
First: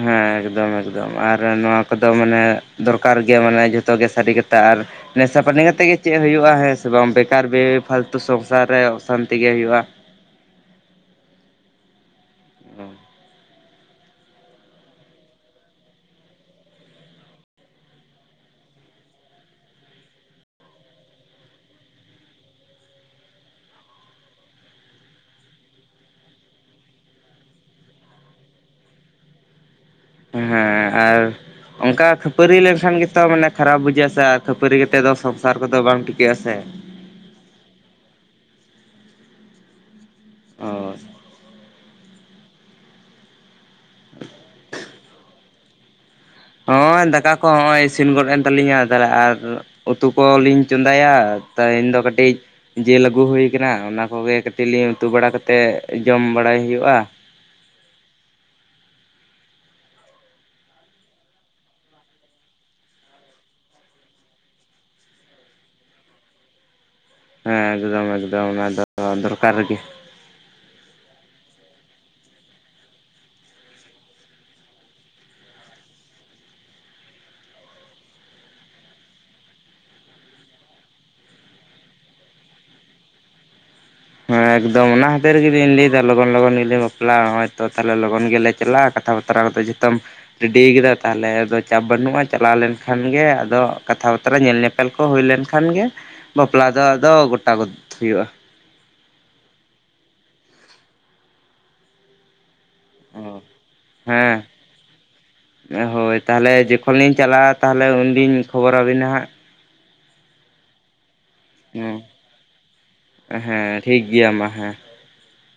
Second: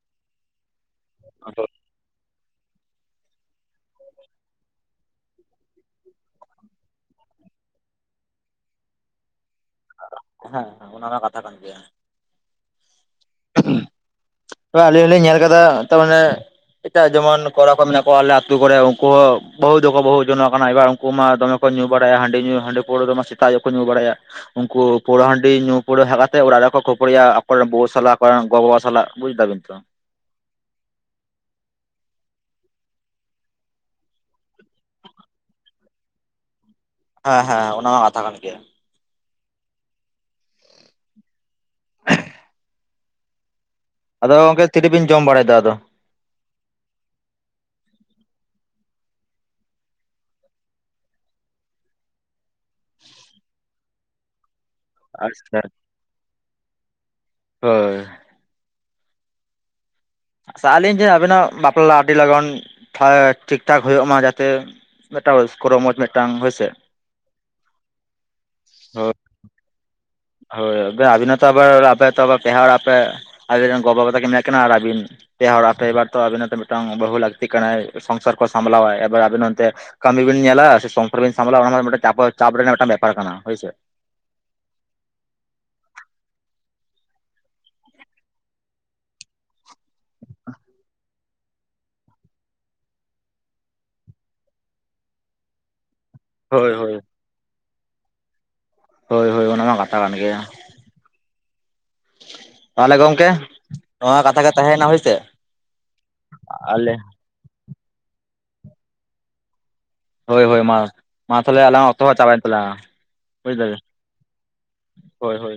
A: ᱦᱮᱸ ᱮᱠᱫᱚᱢ ᱮᱠᱫᱚᱢ ᱟᱨ ᱱᱚᱣᱟ ᱠᱚᱫᱚ ᱢᱟᱱᱮ ᱫᱚᱨᱠᱟᱨ ᱜᱮᱭᱟ ᱢᱟᱱᱮ ᱡᱚᱛᱚ ᱜᱮ ᱥᱟᱹᱨᱤ ᱠᱟᱛᱦᱟ ᱟᱨ ᱱᱮᱥᱟᱯᱟᱱᱤ ᱠᱟᱛᱮᱜ ᱜᱮ ᱪᱮᱫ ᱦᱩᱭᱩᱜᱼᱟ ᱦᱮᱸ ᱥᱮ ᱵᱟᱝ ᱵᱮᱠᱟᱨ ᱯᱷᱟᱞᱛᱩ ᱥᱚᱝᱥᱟᱨ ᱨᱮ ᱚᱥᱟᱱᱛᱤ ᱜᱮ ᱦᱩᱭᱩᱜᱼᱟ
B: ᱟᱫᱚ ᱦᱮᱸ ᱦᱮᱸ ᱚᱱᱟ ᱢᱟ ᱠᱟᱛᱷᱟ ᱠᱟᱱ ᱜᱮᱭᱟ
A: [unintelligible]
B: ᱟᱞᱤᱧ ᱦᱚᱸ ᱞᱤᱧ ᱧᱮᱞ ᱠᱟᱫᱟ ᱛᱟᱨᱢᱟᱱᱮ ᱮᱴᱟᱜ ᱡᱮᱢᱚᱱ ᱠᱚᱲᱟ ᱠᱚ ᱢᱮᱱᱟᱜ ᱠᱚᱣᱟ ᱟᱞᱮ ᱟᱛᱳ ᱠᱚᱨᱮ ᱩᱱᱠᱩ ᱦᱚᱸ ᱵᱟᱹᱦᱩ ᱫᱚᱠᱚ ᱵᱟᱹᱦᱩ ᱡᱚᱱᱚᱜ ᱟᱠᱟᱱᱟ ᱮᱵᱟᱨ ᱩᱱᱠᱩ ᱢᱟ ᱫᱚᱢᱮ ᱠᱚ ᱠᱚ ᱧᱩ ᱵᱟᱲᱟᱭᱟ ᱦᱟᱺᱰᱤ ᱧᱩ ᱦᱟᱺᱰᱤ ᱯᱟᱹᱣᱨᱟ ᱨᱮ ᱢᱟ ᱥᱮᱛᱟᱜ ᱟᱭᱩᱜᱽ ᱠᱚ ᱧᱩ ᱵᱟᱲᱟᱭᱟ ᱩᱱᱠᱩ ᱯᱩᱣᱨᱟᱹ ᱦᱟᱺᱰᱤ ᱧᱩ ᱯᱳᱨᱮ ᱦᱮᱡ ᱠᱟᱛᱮᱮᱫ ᱚᱲᱟᱜ ᱨᱮᱠᱚ ᱠᱷᱟᱯᱲᱤᱭᱟ ᱟᱠᱚ ᱨᱮᱱ ᱵᱟᱦᱩ ᱥᱟᱞᱟᱜᱼᱟ᱾ ᱚᱠᱚᱟᱨᱮᱱ ᱜᱚ ᱵᱟᱻᱵᱟ ᱥᱟᱞᱟᱜ ᱵᱩᱡᱽ ᱫᱟᱵᱤᱱ ᱛᱚ
A: ᱦᱮᱸ ᱟᱨ ᱚᱱᱠᱟ ᱠᱷᱟᱹᱯᱟᱹᱨᱤ ᱞᱮᱱᱠᱷᱟᱱ ᱜᱮᱛᱚ ᱢᱟᱱᱮ ᱠᱷᱟᱨᱟᱯ ᱵᱩᱡᱷᱟᱹᱜ ᱟ ᱥᱮ ᱟᱨ ᱠᱷᱟᱹᱯᱟᱹᱨᱤ ᱠᱟᱛᱮᱫ ᱫᱚ ᱥᱚᱝᱥᱟᱨ ᱠᱚᱫᱚ ᱵᱟᱝ ᱴᱤᱠᱟᱹᱜᱼᱟ ᱥᱮ
B: ᱦᱟᱸ -ᱦᱟᱸ ᱚᱱᱟ ᱦᱚᱸᱠᱟᱛᱷᱟ ᱠᱟᱱ ᱜᱮᱭᱟ᱾
A: ᱚ
B: ᱟᱫᱚ ᱜᱚᱢᱠᱮ ᱛᱤ ᱨᱮ ᱵᱤᱱ ᱡᱚᱢ ᱵᱟᱲᱟᱭᱮᱫᱟ ᱟᱫᱚ᱾
A: ᱦᱚᱸᱜᱼᱚᱭ ᱫᱟᱠᱟ ᱠᱚ ᱦᱚᱸᱜᱼᱚᱭ ᱤᱥᱤᱱ ᱜᱚᱫ ᱮᱱ ᱛᱟᱹᱟᱞᱤᱧᱜᱼᱟ ᱟᱹᱞ ᱫᱟᱲᱮ ᱟᱨ ᱩᱛᱩ ᱠᱚᱞᱤᱧ ᱪᱚᱸᱫᱟᱭᱟ ᱛᱮᱦᱤᱱ ᱫᱚ ᱠᱟᱹᱴᱤᱡ ᱡᱤᱞ ᱟᱹᱜᱩ ᱦᱩᱭ ᱠᱟᱱᱟ ᱚᱱᱟ ᱠᱚᱜᱮ ᱠᱟᱹᱴᱤᱡ ᱞᱤᱧ ᱩᱛᱩ ᱵᱟᱲᱟ
B: ᱟᱪᱪᱷᱟ
A: ᱠᱟᱛᱮᱫ ᱡᱚᱢ ᱵᱟᱲᱟᱭ ᱦᱩᱭᱩᱜᱼᱟ
B: ᱦᱳᱭ ᱟᱹᱥᱟ ᱟᱹᱞᱤᱧ ᱡᱮ ᱟᱵᱤᱱᱟᱜ ᱵᱟᱯᱞᱟ ᱟᱹᱰᱤ ᱞᱚᱜᱚᱱ ᱴᱷᱤᱠ ᱻᱴᱷᱟᱠ ᱦᱩᱭᱩᱜ ᱢᱟ ᱡᱟᱛᱮ ᱢᱤᱫᱴᱟᱝ ᱨᱟᱥᱠᱟᱹ ᱨᱚᱢᱚᱡ ᱢᱤᱫᱴᱟᱝ ᱦᱳᱭᱥᱮ
A: ᱦᱮᱸ ᱮᱠᱫᱚᱢ- ᱮᱠᱫᱚᱢ ᱟᱫᱚ
B: ᱦᱳᱭ
A: ᱫᱚᱨᱠᱟᱨ ᱨᱮ ᱜᱮ
B: ᱦᱳᱭ ᱟᱵᱤᱱ ᱦᱚᱸᱛᱚ ᱟᱵᱮᱱ ᱟᱯᱚ ᱟ ᱯᱮᱲᱟ ᱚᱲᱟᱜᱮ ᱟᱵᱤᱱ ᱨᱮᱱ ᱜᱚ ᱵᱟ-ᱵᱟ ᱛᱟᱠᱚ ᱠᱤᱱ ᱦᱮᱜ ᱠᱟᱱᱟ ᱟᱹᱵᱤᱱ ᱯᱮ ᱦᱚᱲ ᱯᱮ ᱮᱵᱟᱨ ᱛᱚ ᱟᱵᱤᱱ ᱟᱜ ᱢᱤᱫᱴᱟᱝ ᱵᱟᱹᱦᱩ ᱞᱟᱹᱠᱛᱤ ᱠᱟᱱᱟᱭ ᱥᱚᱝᱥᱟᱨ ᱠᱚ ᱥᱟᱢᱵᱞᱟᱟᱭ ᱮᱵᱟᱨ ᱟᱵᱤᱱ ᱱᱚᱱᱛᱮ ᱠᱟᱹᱢᱤ ᱵᱤᱱ ᱧᱮᱞᱟ ᱥᱮ ᱥᱚᱝᱥᱟᱨ ᱵᱤᱱ ᱥᱟᱢᱵᱞᱟ ᱚᱱᱟ ᱢᱤᱫ ᱪᱟ ᱪᱟᱯ ᱨᱮᱱᱟᱜ ᱢᱤᱫᱴᱟᱝ ᱵᱮᱯᱟᱨ ᱠᱟᱱᱟ ᱦᱳᱭᱥᱮ
A: ᱦᱮᱸ ᱮᱠᱫᱚᱢ ᱚᱱᱟ ᱦᱚᱛᱮᱫ ᱨᱮᱜᱮᱞᱤᱧ ᱞᱟᱹᱭ ᱮᱟ ᱞᱚᱜᱚᱱ- ᱞᱚᱜᱚᱱ ᱜᱮᱞᱤ ᱧᱜ ᱵᱟᱯᱞᱟᱼᱟ ᱦᱳ ᱛᱚ ᱛᱟᱦᱮ ᱞᱚᱜᱚᱱ ᱜᱮᱞᱮ ᱪᱟᱞᱟᱜᱼᱟ ᱠᱟᱛᱷᱟ [unintelligible] ᱨᱮᱰᱤᱭ ᱠᱟᱫᱟ ᱛᱟᱦᱚᱞᱮ ᱟᱫᱚ ᱪᱟᱯ ᱵᱟᱹᱱᱩᱜ-ᱟ ᱪᱟᱞᱟᱣ ᱞᱮᱱᱠᱷᱟᱱ ᱜᱮ ᱟᱫᱚ ᱠᱟᱛᱷᱟ ᱵᱟᱛᱨᱟ ᱧᱮᱞ ᱧᱮᱯ ᱮᱞ ᱠᱚ ᱦᱩᱭ ᱞᱮᱱ ᱠᱷᱟᱱ ᱜᱮ ᱵᱟᱯᱞᱟ
B: ᱦᱳᱭ
A: ᱫᱚ
B: ᱦᱳᱭ
A: ᱟᱫᱚ ᱜᱚᱴᱟ ᱜᱚᱫᱷ ᱦᱩᱭᱩᱜᱼᱟ ᱾
B: ᱦᱳᱭ ᱦᱳᱭ ᱚᱱᱟᱢᱟ ᱠᱟᱛᱷᱟ ᱠᱟᱱ ᱜᱮᱭᱟ ᱾ ᱛᱟᱦᱚᱞᱮ ᱜᱚᱝᱠᱮ
A: ᱚ
B: ᱱᱚᱣᱟ
A: ᱦᱮᱸ
B: ᱠᱟᱛᱷᱟ ᱜᱮ ᱛᱟᱦᱮᱸᱭᱮᱱᱟ ᱦᱳᱭᱥᱮ
A: ᱦᱳᱭ ᱛᱟᱦᱚᱞᱮ
B: ᱟᱞᱮ
A: ᱡᱚᱠᱷᱚᱱ ᱞᱤᱧ ᱪᱟᱞᱟᱜᱼᱟ ᱛᱟᱦᱚᱞᱮ ᱩᱱᱫᱤᱧ ᱠᱷᱚᱵᱚᱨ ᱟᱵᱤᱱᱟ ᱦᱟᱸᱜ
B: ᱦᱳᱭ ᱦᱳᱭ ᱢᱟ ᱢᱟ ᱛᱟᱦᱞᱮ ᱟᱞᱟᱝ
A: ᱦᱟᱸᱜ᱾
B: ᱚᱠᱛᱚ ᱦᱟ ᱪᱟᱵᱟᱭᱮᱱ ᱛᱟᱞᱟᱝ-ᱟ, ᱵᱩᱡ ᱫᱮᱵᱮᱱ
A: ᱦᱮᱸ ᱴᱷᱤᱠ ᱜᱮᱭᱟ ᱢᱟ ᱦᱮᱸ᱾
B: ᱾ ᱦᱳᱭ ᱦᱳᱭ